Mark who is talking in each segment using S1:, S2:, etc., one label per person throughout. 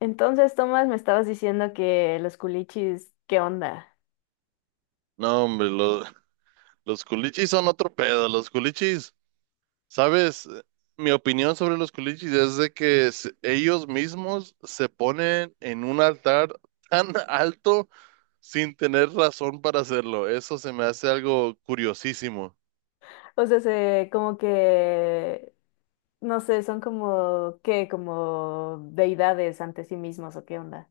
S1: Entonces, Tomás, me estabas diciendo que los culichis, ¿qué onda?
S2: No, hombre, los culichis son otro pedo. Los culichis, ¿sabes? Mi opinión sobre los culichis es de que ellos mismos se ponen en un altar tan alto sin tener razón para hacerlo. Eso se me hace algo curiosísimo.
S1: O sea, como que, no sé, son como, ¿qué? Como deidades ante sí mismos, ¿o qué onda?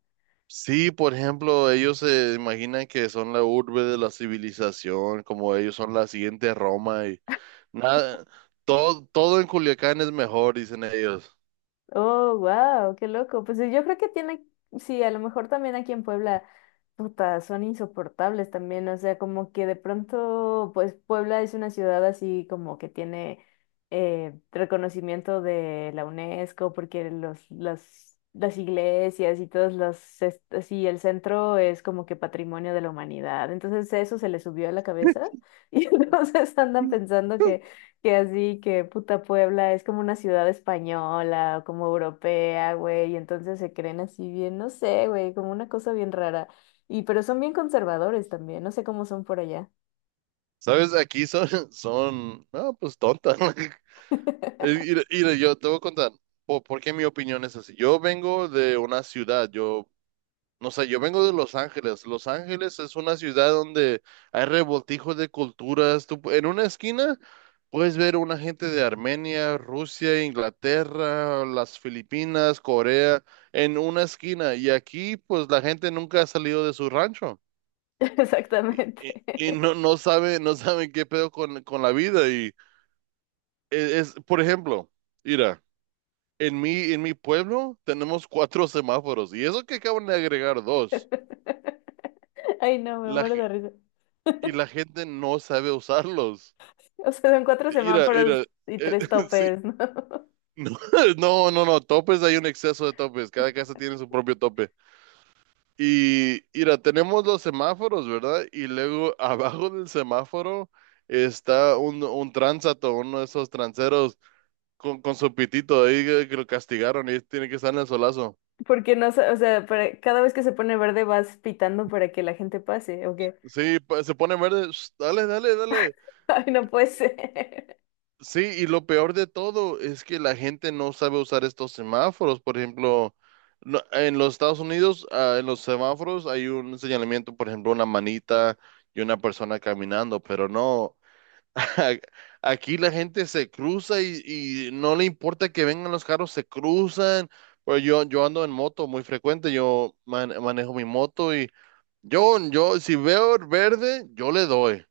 S2: Sí, por ejemplo, ellos se imaginan que son la urbe de la civilización, como ellos son la siguiente Roma y nada, todo en Culiacán es mejor, dicen ellos.
S1: Oh, wow, qué loco. Pues yo creo que tiene, sí, a lo mejor también aquí en Puebla, puta, son insoportables también. O sea, como que de pronto, pues Puebla es una ciudad así como que tiene reconocimiento de la UNESCO, porque las iglesias y así, el centro es como que patrimonio de la humanidad. Entonces eso se le subió a la cabeza y entonces andan pensando que así, que puta Puebla es como una ciudad española o como europea, güey, y entonces se creen así bien, no sé, güey, como una cosa bien rara. Y pero son bien conservadores también, no sé cómo son por allá.
S2: ¿Sabes? Aquí son, son, no, pues tontas. Y yo te voy a contar por qué mi opinión es así. Yo vengo de una ciudad, no sé, yo vengo de Los Ángeles. Los Ángeles es una ciudad donde hay revoltijos de culturas. En una esquina puedes ver una gente de Armenia, Rusia, Inglaterra, las Filipinas, Corea, en una esquina. Y aquí, pues la gente nunca ha salido de su rancho. Y,
S1: Exactamente.
S2: y- y no, no sabe, no saben qué pedo con la vida. Por ejemplo, mira, en mi pueblo tenemos cuatro semáforos y eso que acaban de agregar dos.
S1: Ay, no, me
S2: La,
S1: muero
S2: ge-
S1: de risa.
S2: y la gente no sabe usarlos.
S1: O sea, son cuatro
S2: Mira,
S1: semáforos
S2: mira,
S1: y
S2: eh,
S1: tres
S2: sí.
S1: topes, ¿no?
S2: No, no, no, no, topes, hay un exceso de topes, cada casa tiene su propio tope. Y mira, tenemos los semáforos, ¿verdad? Y luego abajo del semáforo está uno de esos transeros con su pitito ahí que lo castigaron y tiene que estar en el solazo.
S1: Porque no, sa- o sea, para- cada vez que se pone verde vas pitando para que la gente pase, ¿o qué?
S2: Sí, se pone verde, sh, dale, dale, dale.
S1: Ay, no puede ser.
S2: Sí, y lo peor de todo es que la gente no sabe usar estos semáforos. Por ejemplo, en los Estados Unidos, en los semáforos hay un señalamiento, por ejemplo, una manita y una persona caminando, pero no. Aquí la gente se cruza y no le importa que vengan los carros, se cruzan. Pues yo ando en moto muy frecuente, yo manejo mi moto y yo, si veo verde, yo le doy.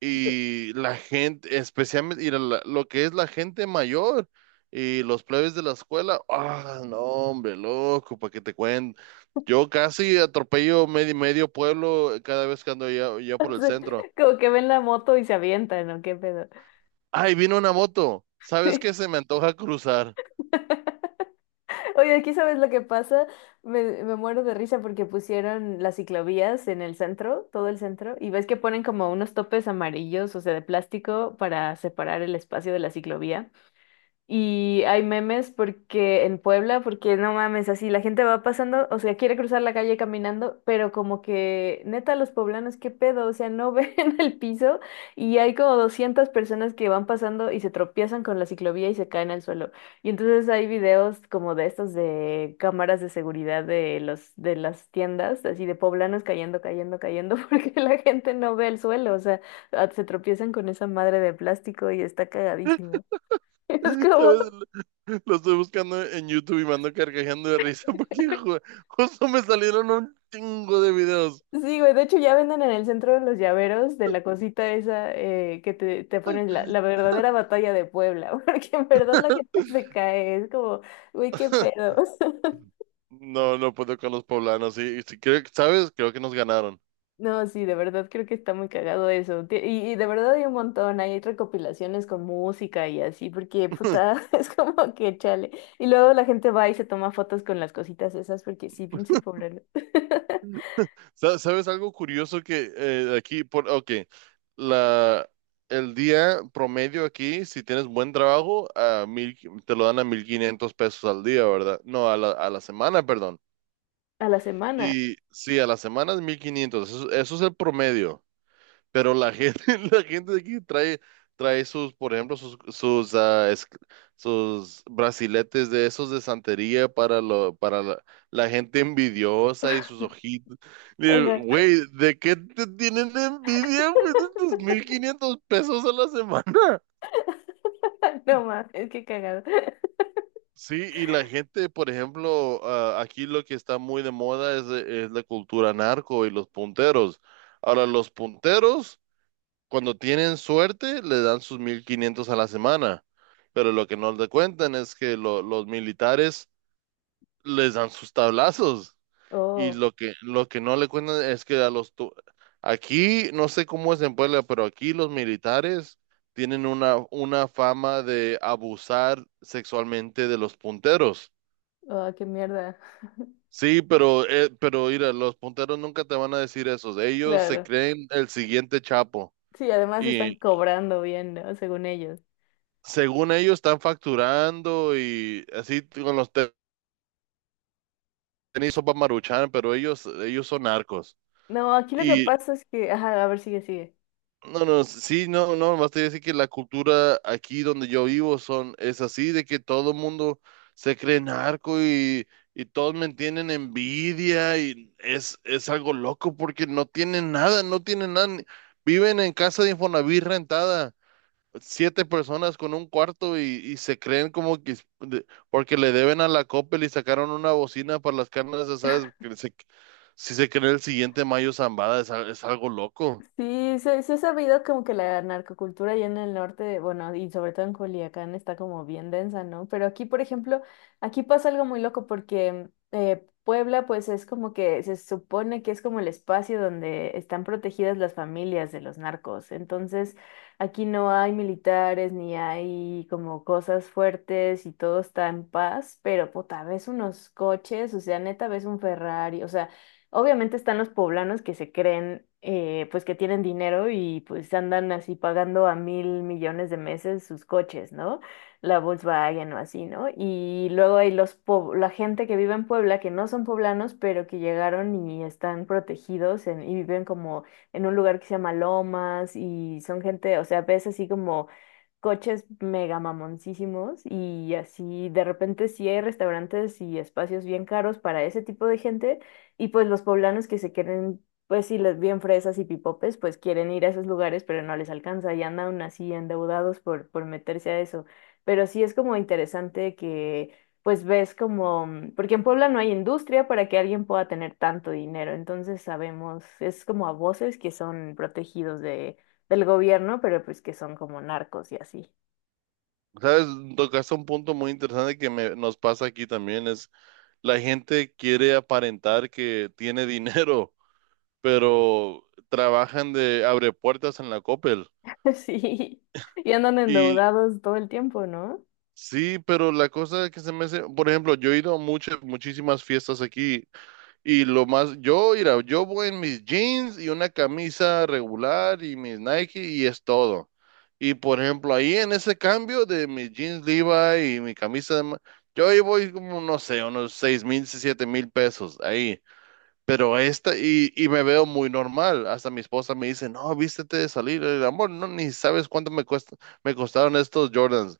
S2: Y la gente, especialmente, lo que es la gente mayor y los plebes de la escuela, no, hombre, loco, para que te cuento. Yo casi atropello medio pueblo cada vez que ando allá, allá
S1: O
S2: por el
S1: sea,
S2: centro.
S1: como que ven la moto y se avientan, ¿o qué pedo?
S2: Ay, vino una moto. ¿Sabes qué? Se me antoja cruzar.
S1: Oye, aquí sabes lo que pasa, me muero de risa porque pusieron las ciclovías en el centro, todo el centro, y ves que ponen como unos topes amarillos, o sea, de plástico para separar el espacio de la ciclovía. Y hay memes porque en Puebla, porque no mames, así la gente va pasando, o sea, quiere cruzar la calle caminando, pero como que neta los poblanos, qué pedo, o sea, no ven el piso y hay como 200 personas que van pasando y se tropiezan con la ciclovía y se caen al suelo. Y entonces hay videos como de estos de cámaras de seguridad de los de las tiendas, así de poblanos cayendo, cayendo, cayendo porque la gente no ve el suelo, o sea, ah, se tropiezan con esa madre de plástico y está cagadísimo. Es como,
S2: ¿Sabes? Lo estoy buscando en YouTube y me ando carcajando de risa porque justo me salieron un chingo de videos.
S1: sí, güey, de hecho ya venden en el centro de los llaveros de la cosita esa que te ponen la verdadera batalla de Puebla, porque en verdad la gente se cae, es como, güey, qué pedos.
S2: No, no puedo con los poblanos. Y si creo, ¿sabes? Creo que nos ganaron.
S1: No, sí, de verdad creo que está muy cagado eso. Y de verdad hay un montón, hay recopilaciones con música y así, porque puta, es como que chale. Y luego la gente va y se toma fotos con las cositas esas, porque sí, pinches pobres.
S2: ¿Sabes algo curioso que aquí, por, ok, la, el día promedio aquí, si tienes buen trabajo, te lo dan a 1,500 pesos al día, ¿verdad? No, a la semana, perdón.
S1: A la semana.
S2: Y sí, a la semana es 1,500. Eso es el promedio. Pero la gente, la gente de aquí trae por ejemplo, sus brasiletes de esos de santería para, para la gente envidiosa y sus ojitos. Digo,
S1: Ajá.
S2: güey, ¿de qué te tienen envidia, güey? De tus 1,500 pesos a la semana.
S1: No más, es que cagado.
S2: Sí, y la gente, por ejemplo, aquí lo que está muy de moda es la cultura narco y los punteros. Ahora, los punteros, cuando tienen suerte, le dan sus 1,500 a la semana. Pero lo que no le cuentan es que los militares les dan sus tablazos. Y
S1: Oh.
S2: lo que no le cuentan es que aquí, no sé cómo es en Puebla, pero aquí los militares tienen una fama de abusar sexualmente de los punteros.
S1: Ah, qué mierda.
S2: Sí, pero mira, los punteros nunca te van a decir eso. Ellos se
S1: Claro.
S2: creen el siguiente Chapo.
S1: Sí, además están cobrando bien, ¿no? Según ellos.
S2: Según ellos están facturando y así con los tenis sopa maruchan, pero ellos son narcos.
S1: No, aquí lo que
S2: Y
S1: pasa es que, ajá, a ver, sigue, sigue.
S2: no, no, sí, no, no, más te voy decir que la cultura aquí donde yo vivo son, es así, de que todo el mundo se cree narco y todos me tienen envidia y es algo loco porque no tienen nada, no tienen nada, viven en casa de Infonavit rentada siete personas con un cuarto y se creen como que porque le deben a la Coppel y sacaron una bocina para las carnes asadas, que si se cree el siguiente Mayo Zambada es algo loco.
S1: Sí, se ha sabido como que la narcocultura allá en el norte, bueno, y sobre todo en Culiacán está como bien densa, ¿no? Pero aquí, por ejemplo, aquí pasa algo muy loco porque Puebla, pues es como que se supone que es como el espacio donde están protegidas las familias de los narcos. Entonces, aquí no hay militares ni hay como cosas fuertes y todo está en paz, pero puta, ves unos coches, o sea, neta, ves un Ferrari, o sea. Obviamente están los poblanos que se creen, pues que tienen dinero y pues andan así pagando a 1.000.000.000 de meses sus coches, ¿no? La Volkswagen o así, ¿no? Y luego hay la gente que vive en Puebla que no son poblanos, pero que llegaron y están protegidos y viven como en un lugar que se llama Lomas y son gente, o sea, ves así como coches mega mamoncísimos y así de repente sí hay restaurantes y espacios bien caros para ese tipo de gente y pues los poblanos que se quieren, pues sí, les bien fresas y pipopes, pues quieren ir a esos lugares, pero no les alcanza y andan aún así endeudados por meterse a eso. Pero sí es como interesante que pues ves como, mm, porque en Puebla no hay industria para que alguien pueda tener tanto dinero, entonces sabemos, es como a voces que son protegidos del gobierno, pero pues que son como narcos y así.
S2: ¿Sabes? Tocaste un punto muy interesante que nos pasa aquí también, es la gente quiere aparentar que tiene dinero, pero trabajan de abre puertas en la Coppel.
S1: Sí, y andan
S2: Y
S1: endeudados todo el tiempo, ¿no?
S2: sí, pero la cosa que se me hace, por ejemplo, yo he ido a muchas, muchísimas fiestas aquí. Y lo más, mira, yo voy en mis jeans y una camisa regular y mis Nike y es todo. Y por ejemplo, ahí en ese cambio de mis jeans Levi y mi camisa, yo ahí voy como, no sé, unos 6,000, 7,000 pesos ahí. Pero esta, y me veo muy normal. Hasta mi esposa me dice, no, vístete de salir. El amor, no, ni sabes cuánto me cuesta, me costaron estos Jordans.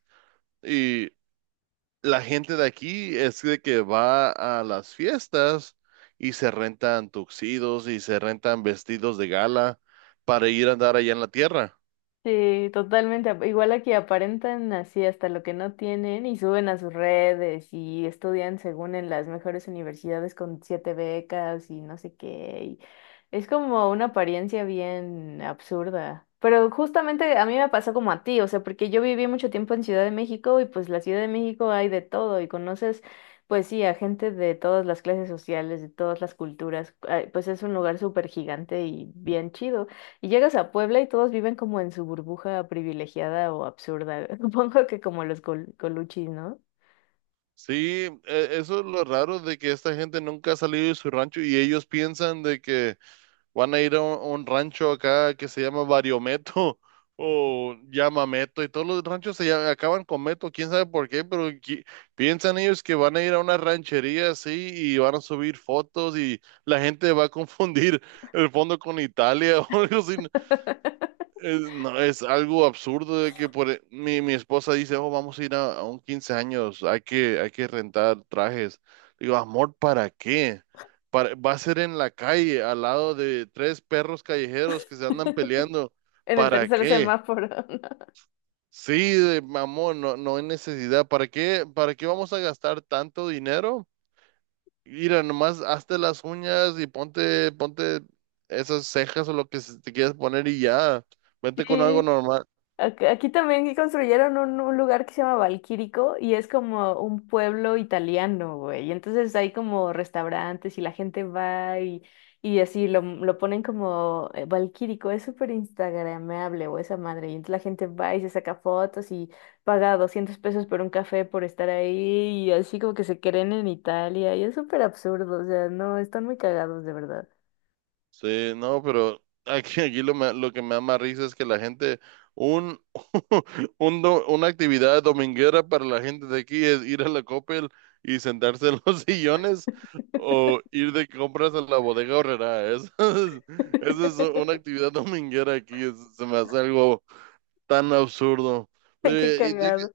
S2: La gente de aquí es de que va a las fiestas y se rentan tuxidos y se rentan vestidos de gala para ir a andar allá en la tierra.
S1: Sí, totalmente. Igual aquí aparentan así hasta lo que no tienen y suben a sus redes y estudian según en las mejores universidades con siete becas y no sé qué. Y es como una apariencia bien absurda. Pero justamente a mí me pasó como a ti, o sea, porque yo viví mucho tiempo en Ciudad de México y pues la Ciudad de México hay de todo y conoces, pues sí, a gente de todas las clases sociales, de todas las culturas. Ah, pues es un lugar súper gigante y bien chido. Y llegas a Puebla y todos viven como en su burbuja privilegiada o absurda. Supongo que como los coluchis, ¿no?
S2: Sí, eso es lo raro de que esta gente nunca ha salido de su rancho y ellos piensan de que van a ir a a un rancho acá que se llama Variometo o llamameto y todos los ranchos acaban con Meto, quién sabe por qué, pero piensan ellos que van a ir a una ranchería así y van a subir fotos y la gente va a confundir el fondo con Italia o algo así. No, es algo absurdo de que mi esposa dice, oh, vamos a ir a un 15 años, hay que rentar trajes. Digo, amor, ¿para qué? Va a ser en la calle, al lado de tres perros callejeros que se andan peleando.
S1: En el
S2: ¿Para
S1: tercer
S2: qué?
S1: semáforo, ¿no?
S2: Sí, amor, no, no hay necesidad. ¿Para qué vamos a gastar tanto dinero? Mira, nomás hazte las uñas y ponte esas cejas o lo que se te quieras poner y ya. Vente con algo.
S1: Sí, aquí también construyeron un lugar que se llama Valquírico y es como un pueblo italiano, güey. Y entonces hay como restaurantes y la gente va y así lo ponen como Valquírico. Es súper instagrameable o esa madre. Y entonces la gente va y se saca fotos y paga 200 pesos por un café por estar ahí y así como que se creen en Italia. Y es súper absurdo, o sea, no, están muy cagados de verdad.
S2: Sí, no, pero aquí, lo que me da más risa es que la gente, un, una actividad dominguera para la gente de aquí es ir a la Coppel y sentarse en los sillones o ir de compras a la bodega Aurrerá. Eso es, es una actividad dominguera aquí, se me hace algo tan absurdo. Pero,
S1: Qué cagado.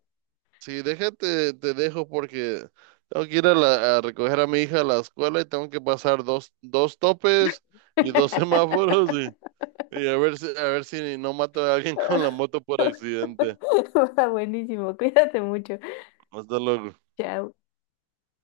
S2: sí, déjate, te dejo porque tengo que ir a recoger a mi hija a la escuela y tengo que pasar dos topes y dos semáforos y, y a ver si no mato a alguien con la moto por accidente.
S1: Va, buenísimo, cuídate mucho.
S2: Hasta luego.
S1: Chao.